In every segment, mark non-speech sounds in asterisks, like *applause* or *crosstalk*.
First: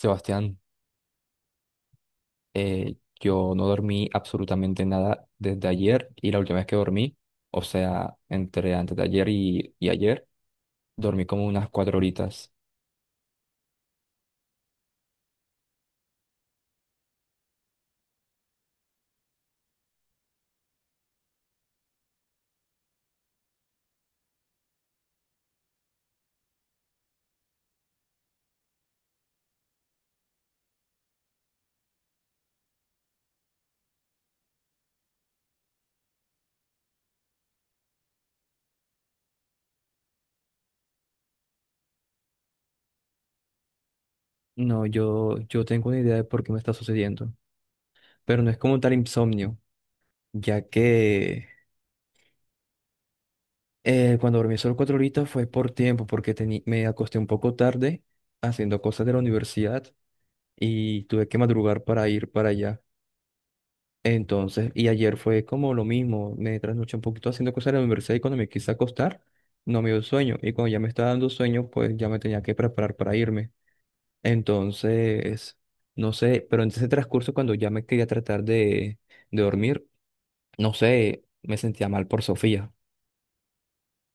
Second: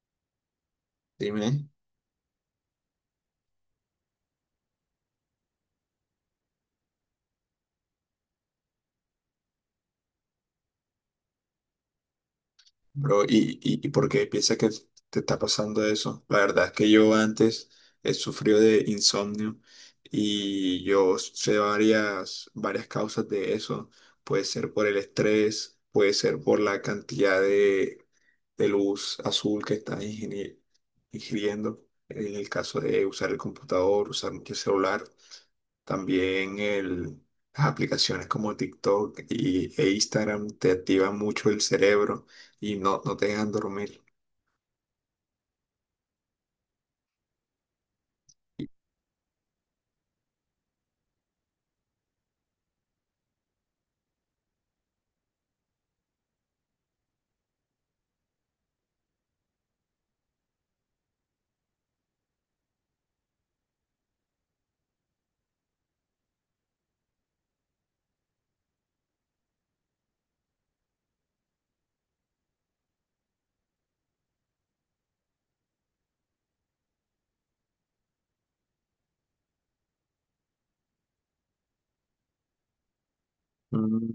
Sebastián, Dime, yo no dormí absolutamente nada desde ayer y la última vez que dormí, o sea, entre antes de ayer y ayer, dormí como unas 4 horitas. bro, ¿y por qué piensas que te está pasando eso? La verdad es que yo antes he sufrido de insomnio y yo sé varias causas de eso. Puede ser por el estrés, puede ser por la cantidad de luz azul que estás ingiriendo en el caso de usar el computador, usar mucho el celular, también las aplicaciones como TikTok e Instagram te activan mucho el cerebro y no te dejan dormir. No, yo tengo una idea de por qué me está sucediendo, pero no es como tal insomnio, ya que cuando dormí solo 4 horitas fue por tiempo, porque me acosté un poco tarde haciendo cosas de la universidad y tuve que madrugar para ir para allá. Entonces, y ayer fue como lo mismo, me trasnoché un poquito haciendo cosas en la universidad y cuando me quise acostar, no me dio sueño. Y cuando ya me estaba dando sueño, pues ya me tenía que preparar para irme. Entonces, no sé, pero en ese transcurso cuando ya me quería tratar de dormir, no sé, me sentía mal por Sofía. Mm,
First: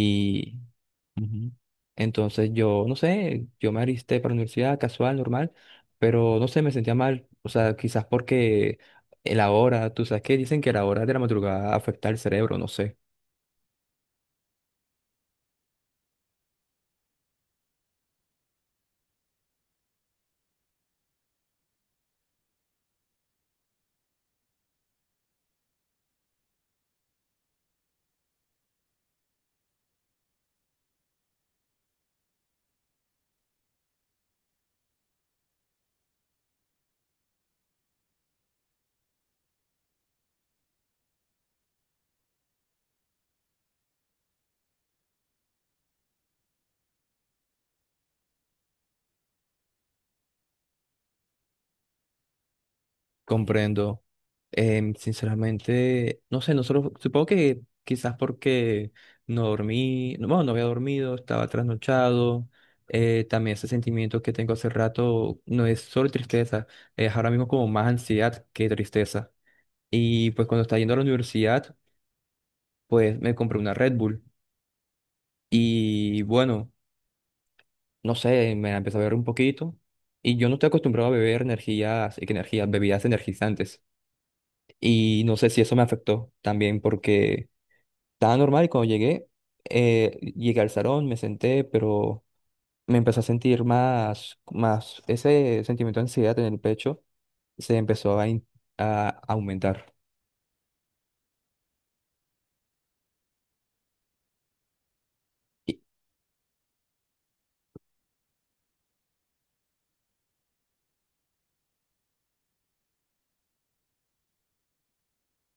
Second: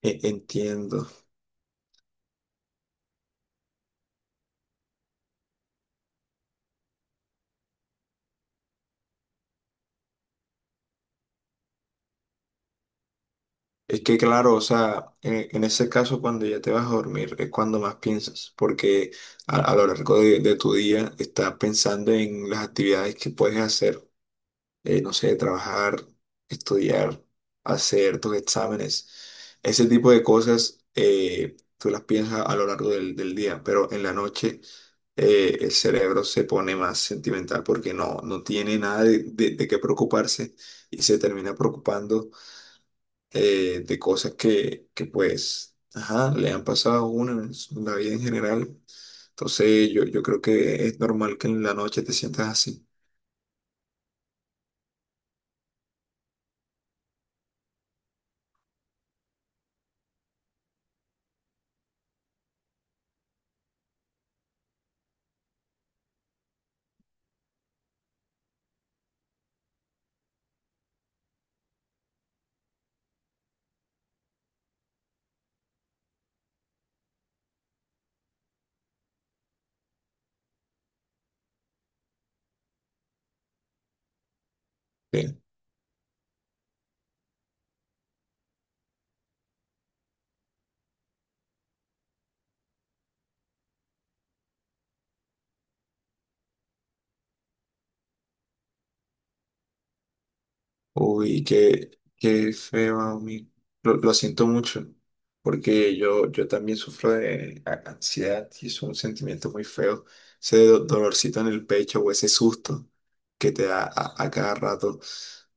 Entiendo. ujú. Entonces yo, no sé, yo me alisté para la universidad casual, normal, pero no sé, me sentía mal. O sea, quizás porque la hora, tú sabes que dicen que la hora de la madrugada afecta al cerebro, no sé, Es que claro, o sea, en ese caso cuando ya te vas a dormir es cuando más piensas, porque a lo largo de tu día estás pensando en las actividades que puedes hacer, no sé, trabajar, estudiar, hacer tus exámenes, ese tipo de cosas. Tú las piensas a lo largo del día, pero en la noche el cerebro se pone más sentimental porque no tiene nada de qué preocuparse y se termina preocupando, de cosas que pues, ajá, le han pasado a uno en en la vida en general. Entonces yo creo que es normal que en la noche te sientas así. comprendo. Sinceramente, no sé, nosotros, supongo que quizás porque no dormí, no, bueno, no había dormido, estaba trasnochado. También ese sentimiento que tengo hace rato no es solo tristeza, es ahora mismo como más ansiedad que tristeza. Y pues cuando estaba yendo a la universidad, pues me compré una Red Bull. Y bueno, no sé, me la empecé a beber un poquito. Y yo no estoy acostumbrado a beber energías, que energías, bebidas energizantes. Y no Sí. sé si eso me afectó también porque estaba normal y cuando llegué, llegué al salón, me senté, pero me empecé a sentir más, ese sentimiento de ansiedad en el pecho se empezó a aumentar. Uy, qué feo a mí. Lo siento mucho, porque yo también sufro de ansiedad y es un sentimiento muy feo. Ese dolorcito en el pecho o ese susto que te da a cada rato.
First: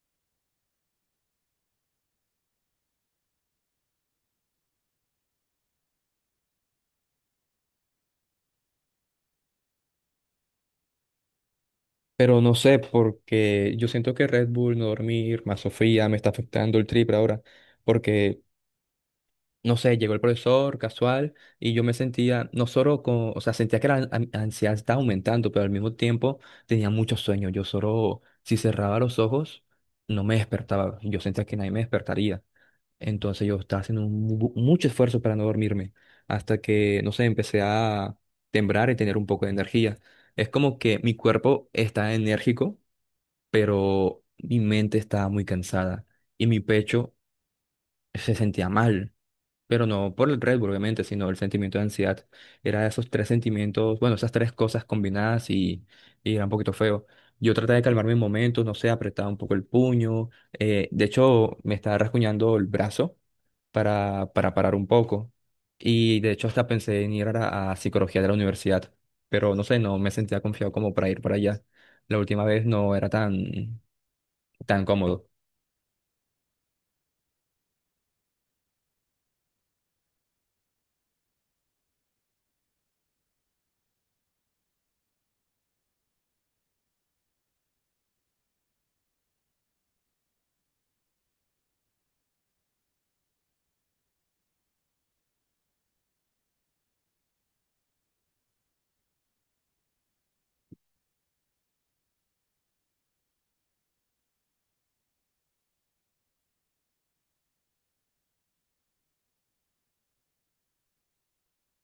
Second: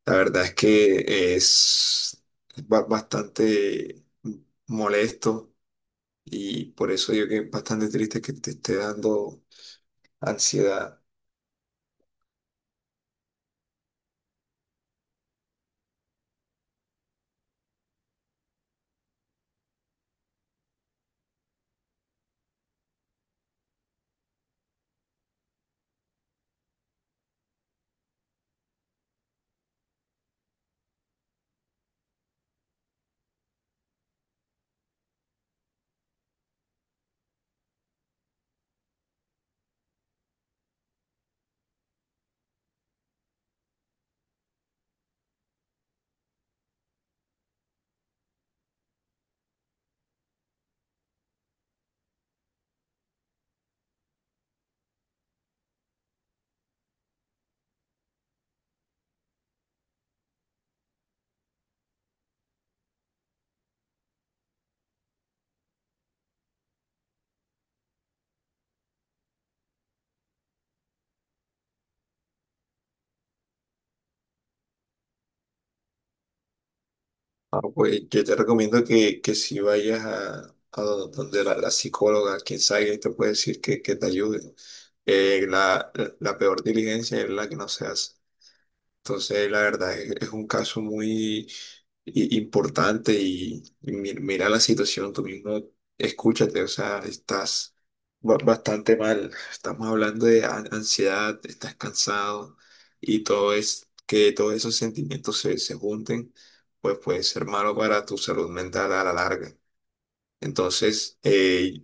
La verdad es que es bastante molesto, y por eso yo que es bastante triste que te esté dando ansiedad. Pero no sé, porque yo siento que Red Bull, no dormir, más Sofía, me está afectando el triple ahora. Porque, no sé, llegó el profesor casual y yo me sentía, no solo con, o sea, sentía que la ansiedad estaba aumentando, pero al mismo tiempo tenía mucho sueño. Yo solo, si cerraba los ojos, no me despertaba. Yo sentía que nadie me despertaría. Entonces yo estaba haciendo un mucho esfuerzo para no dormirme. Hasta que, no sé, empecé a temblar y tener un poco de energía. Es como que mi cuerpo está enérgico, pero mi mente estaba muy cansada y mi pecho se sentía mal, pero no por el Red Bull, obviamente, sino el sentimiento de ansiedad. Era esos tres sentimientos, bueno, esas tres cosas combinadas y era un poquito feo. Yo traté de calmarme en momentos, no sé, apretaba un poco el puño, de hecho me estaba rasguñando el brazo para parar un poco y de hecho hasta pensé en ir a psicología de la universidad, pero no sé, no me sentía confiado como para ir para allá. La última vez no era tan cómodo. Ah, pues yo te recomiendo que si vayas a donde la psicóloga, quien sabe, y te puede decir que te ayude. Eh, la, la peor diligencia es la que no se hace. Entonces, la verdad es un caso muy importante y mira la situación, tú mismo escúchate, o sea, estás bastante mal, estamos hablando de ansiedad, estás cansado, y todo es que todos esos sentimientos se junten, pues puede ser malo para tu salud mental a la larga. Entonces, eh,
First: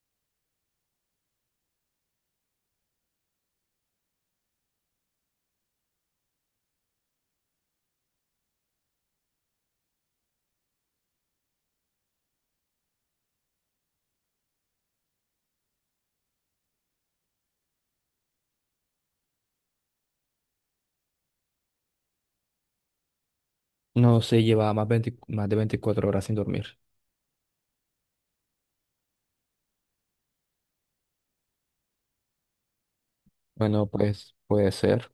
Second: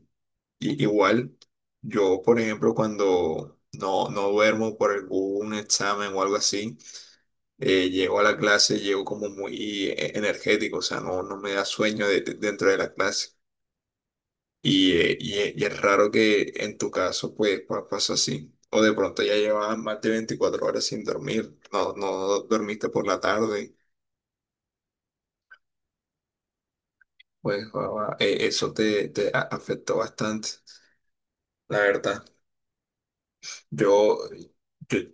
i- igual, yo, por ejemplo, cuando no duermo por algún examen o algo así, llego a la clase, llego como muy, energético, o sea, no me da sueño dentro de la clase. Y es raro que en tu caso, pues, pasó así. O de pronto ya llevabas más de 24 horas sin dormir, no dormiste por la tarde, No sé, llevaba más, 20 más de 24 horas sin dormir. pues eso te afectó bastante, la verdad. Bueno, Yo, pues puede yo, ser.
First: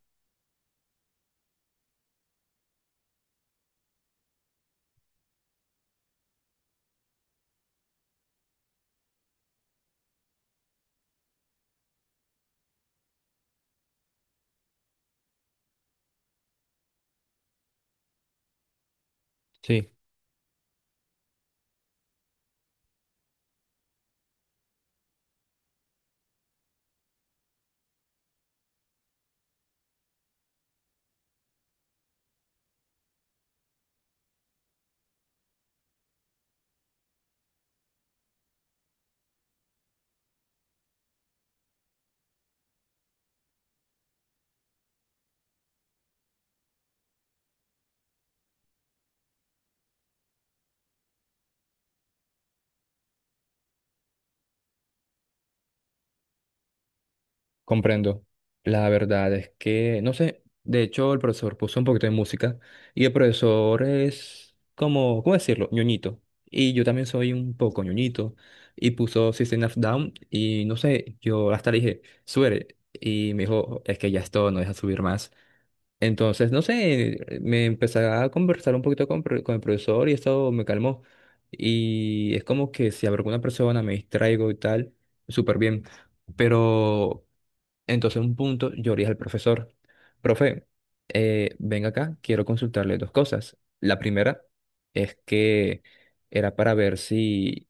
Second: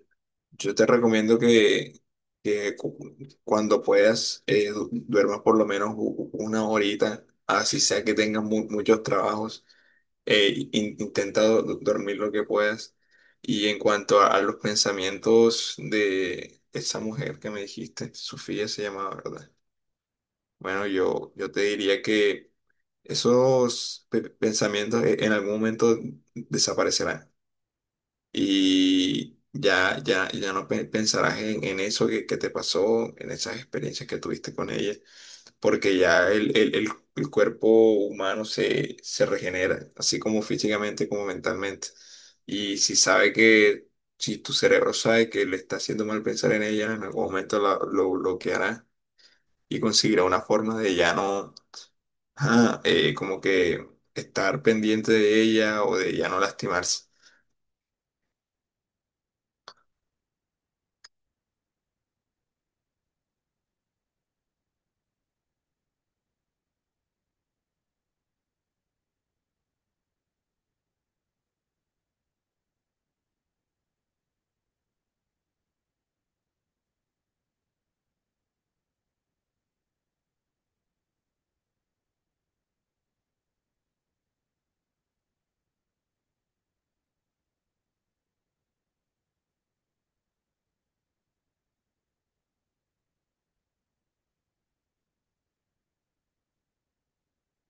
Yo te recomiendo que cuando puedas, duermas por lo menos una horita, así sea que tengas muchos trabajos, intenta dormir lo que puedas. Y en cuanto a los pensamientos de esa mujer que me dijiste, Sofía se llamaba, ¿verdad? Sí, Bueno, yo te diría que esos pensamientos, en algún momento desaparecerán y ya no pensarás en eso que te pasó, en esas experiencias que tuviste con ella, porque ya el cuerpo humano se regenera, así como físicamente como mentalmente. Y si sabe si tu cerebro sabe que le está haciendo mal pensar en ella, en algún momento lo bloqueará y conseguirá una forma de ya no, como que estar pendiente de ella, o de ya no lastimarse. comprendo. La verdad es que, no sé, de hecho el profesor puso un poquito de música y el profesor es como, ¿cómo decirlo?, ñoñito. Y yo también soy un poco ñoñito y puso System of Down y no sé, yo hasta le dije, sube. Y me dijo, es que ya es todo, no deja subir más. Entonces, no sé, me empecé a conversar un poquito con el profesor y eso me calmó. Y es como que si hablo con una persona, me distraigo y tal, súper bien. Pero entonces un punto yo le dije al profesor, profe, venga acá, quiero consultarle dos cosas. La primera es que era para ver si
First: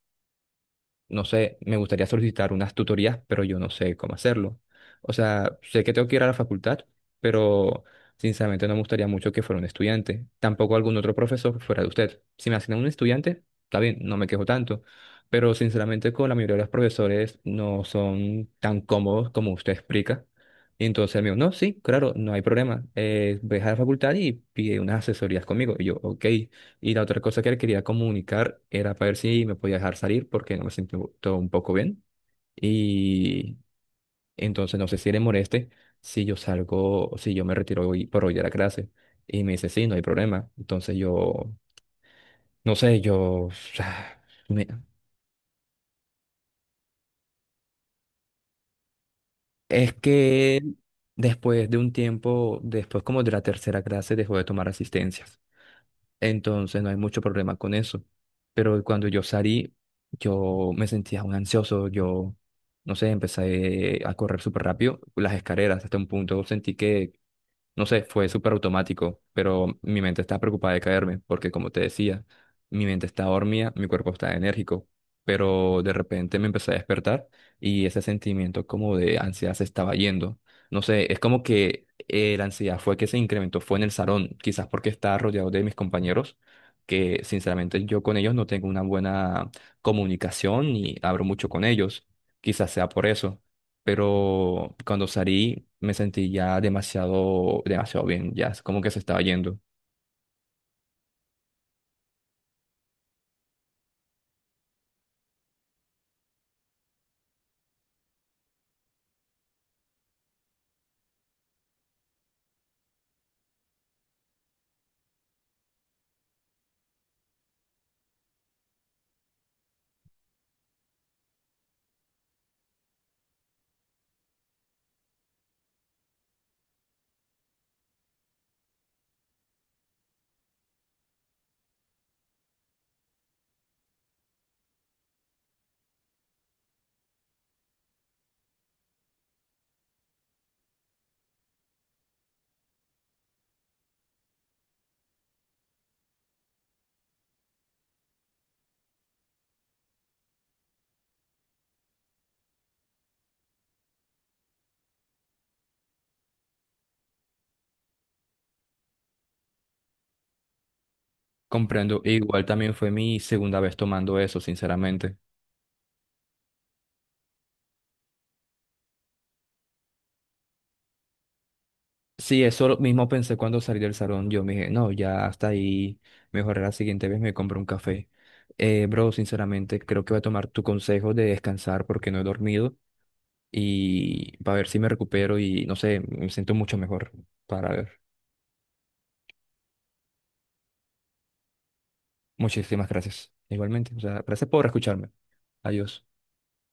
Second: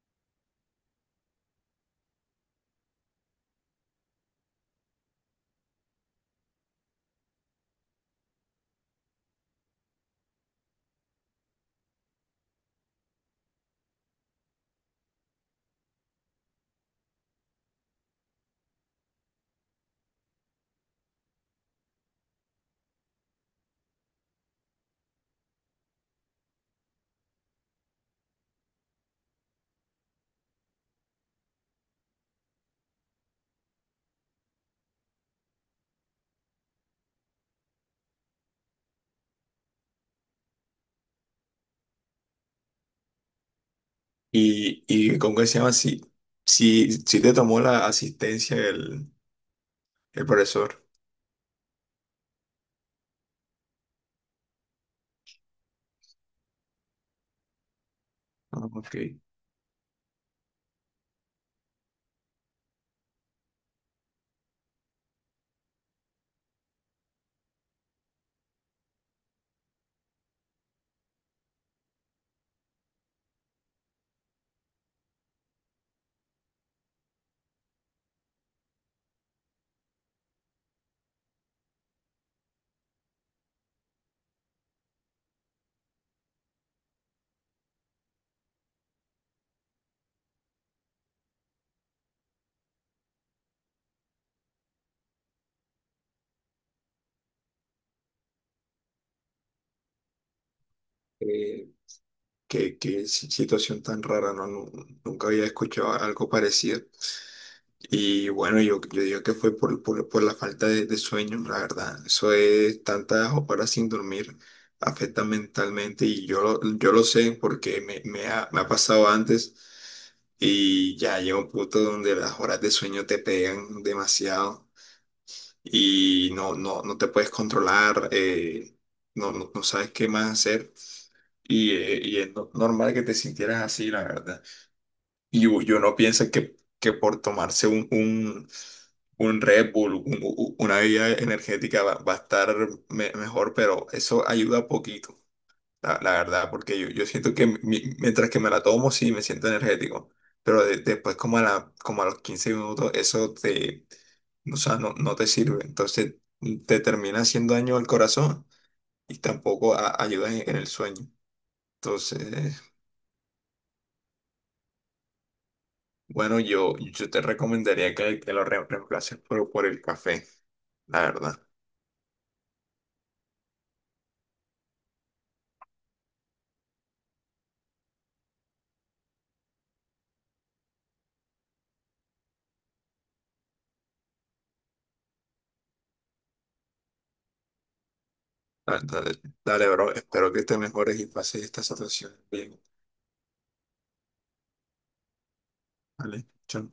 no sé, me gustaría solicitar unas tutorías, pero yo no sé cómo hacerlo. O sea, sé que tengo que ir a la facultad, pero sinceramente no me gustaría mucho que fuera un estudiante, tampoco algún otro profesor fuera de usted. Si me asignan un estudiante, está bien, no me quejo tanto, pero sinceramente con la mayoría de los profesores no son tan cómodos como usted explica. Y entonces el mío, no, sí, claro, no hay problema. Ve a la facultad y pide unas asesorías conmigo. Y yo, ok. Y la otra cosa que le quería comunicar era para ver si me podía dejar salir porque no me siento todo un poco bien. Y entonces no sé si le moleste si yo salgo, o si yo me retiro hoy por hoy de la clase. Y me dice, sí, no hay problema. Entonces yo, no sé, yo, *sighs* me- Y ¿cómo que se llama? Si, si te tomó la asistencia es el que profesor. después de un tiempo, después como de la tercera clase, dejó de tomar asistencias. Entonces no hay mucho problema con eso. Ah, Pero ok. cuando yo salí, yo me sentía un ansioso, yo, no sé, empecé a correr súper rápido las escaleras hasta un punto, sentí que no sé, fue súper automático, pero mi mente está preocupada de caerme, porque como te decía, mi mente está dormida, mi cuerpo está enérgico, pero de repente me empecé a despertar y ese sentimiento como de ansiedad se estaba yendo. No sé, es como que la ansiedad fue que se incrementó, fue en el salón, quizás porque estaba rodeado de mis compañeros, que sinceramente yo con ellos no tengo una buena comunicación ni hablo mucho con ellos, quizás sea por eso, pero cuando salí me sentí ya demasiado, demasiado bien, ya es como que se estaba yendo. Eh, qué situación tan rara, ¿no? Nunca había escuchado algo parecido. Y bueno, yo digo que fue por la falta de sueño, la verdad. Eso es tantas horas sin dormir, afecta mentalmente y yo lo sé porque me ha pasado antes, y ya llega un punto donde las horas de sueño te pegan demasiado y no te puedes controlar, no sabes qué más hacer. Y es normal que te sintieras así, la verdad. Y yo no pienso que por tomarse un Red Bull, una bebida energética va a estar mejor, pero eso ayuda poquito la verdad, porque yo siento que mientras que me la tomo, sí me siento energético, pero después como a como a los 15 minutos, eso te, o sea, no te sirve. Entonces te termina haciendo daño al corazón, y tampoco ayuda en el sueño. Comprendo, e igual Entonces, también fue mi segunda vez tomando eso, sinceramente. bueno, yo te recomendaría que lo reemplaces por el café, la verdad. Sí, eso lo mismo pensé cuando salí del salón, yo me dije, no, ya hasta ahí, mejor la siguiente vez me compro un café. Bro, sinceramente, creo que voy a tomar tu consejo de descansar porque no he dormido y para ver si me recupero y no sé, me siento mucho mejor para ver. Dale, dale, Dale, bro, espero que te mejores y pases esta situación bien, Muchísimas gracias. Igualmente, o sea, gracias por escucharme. Adiós. ¿vale? Chao.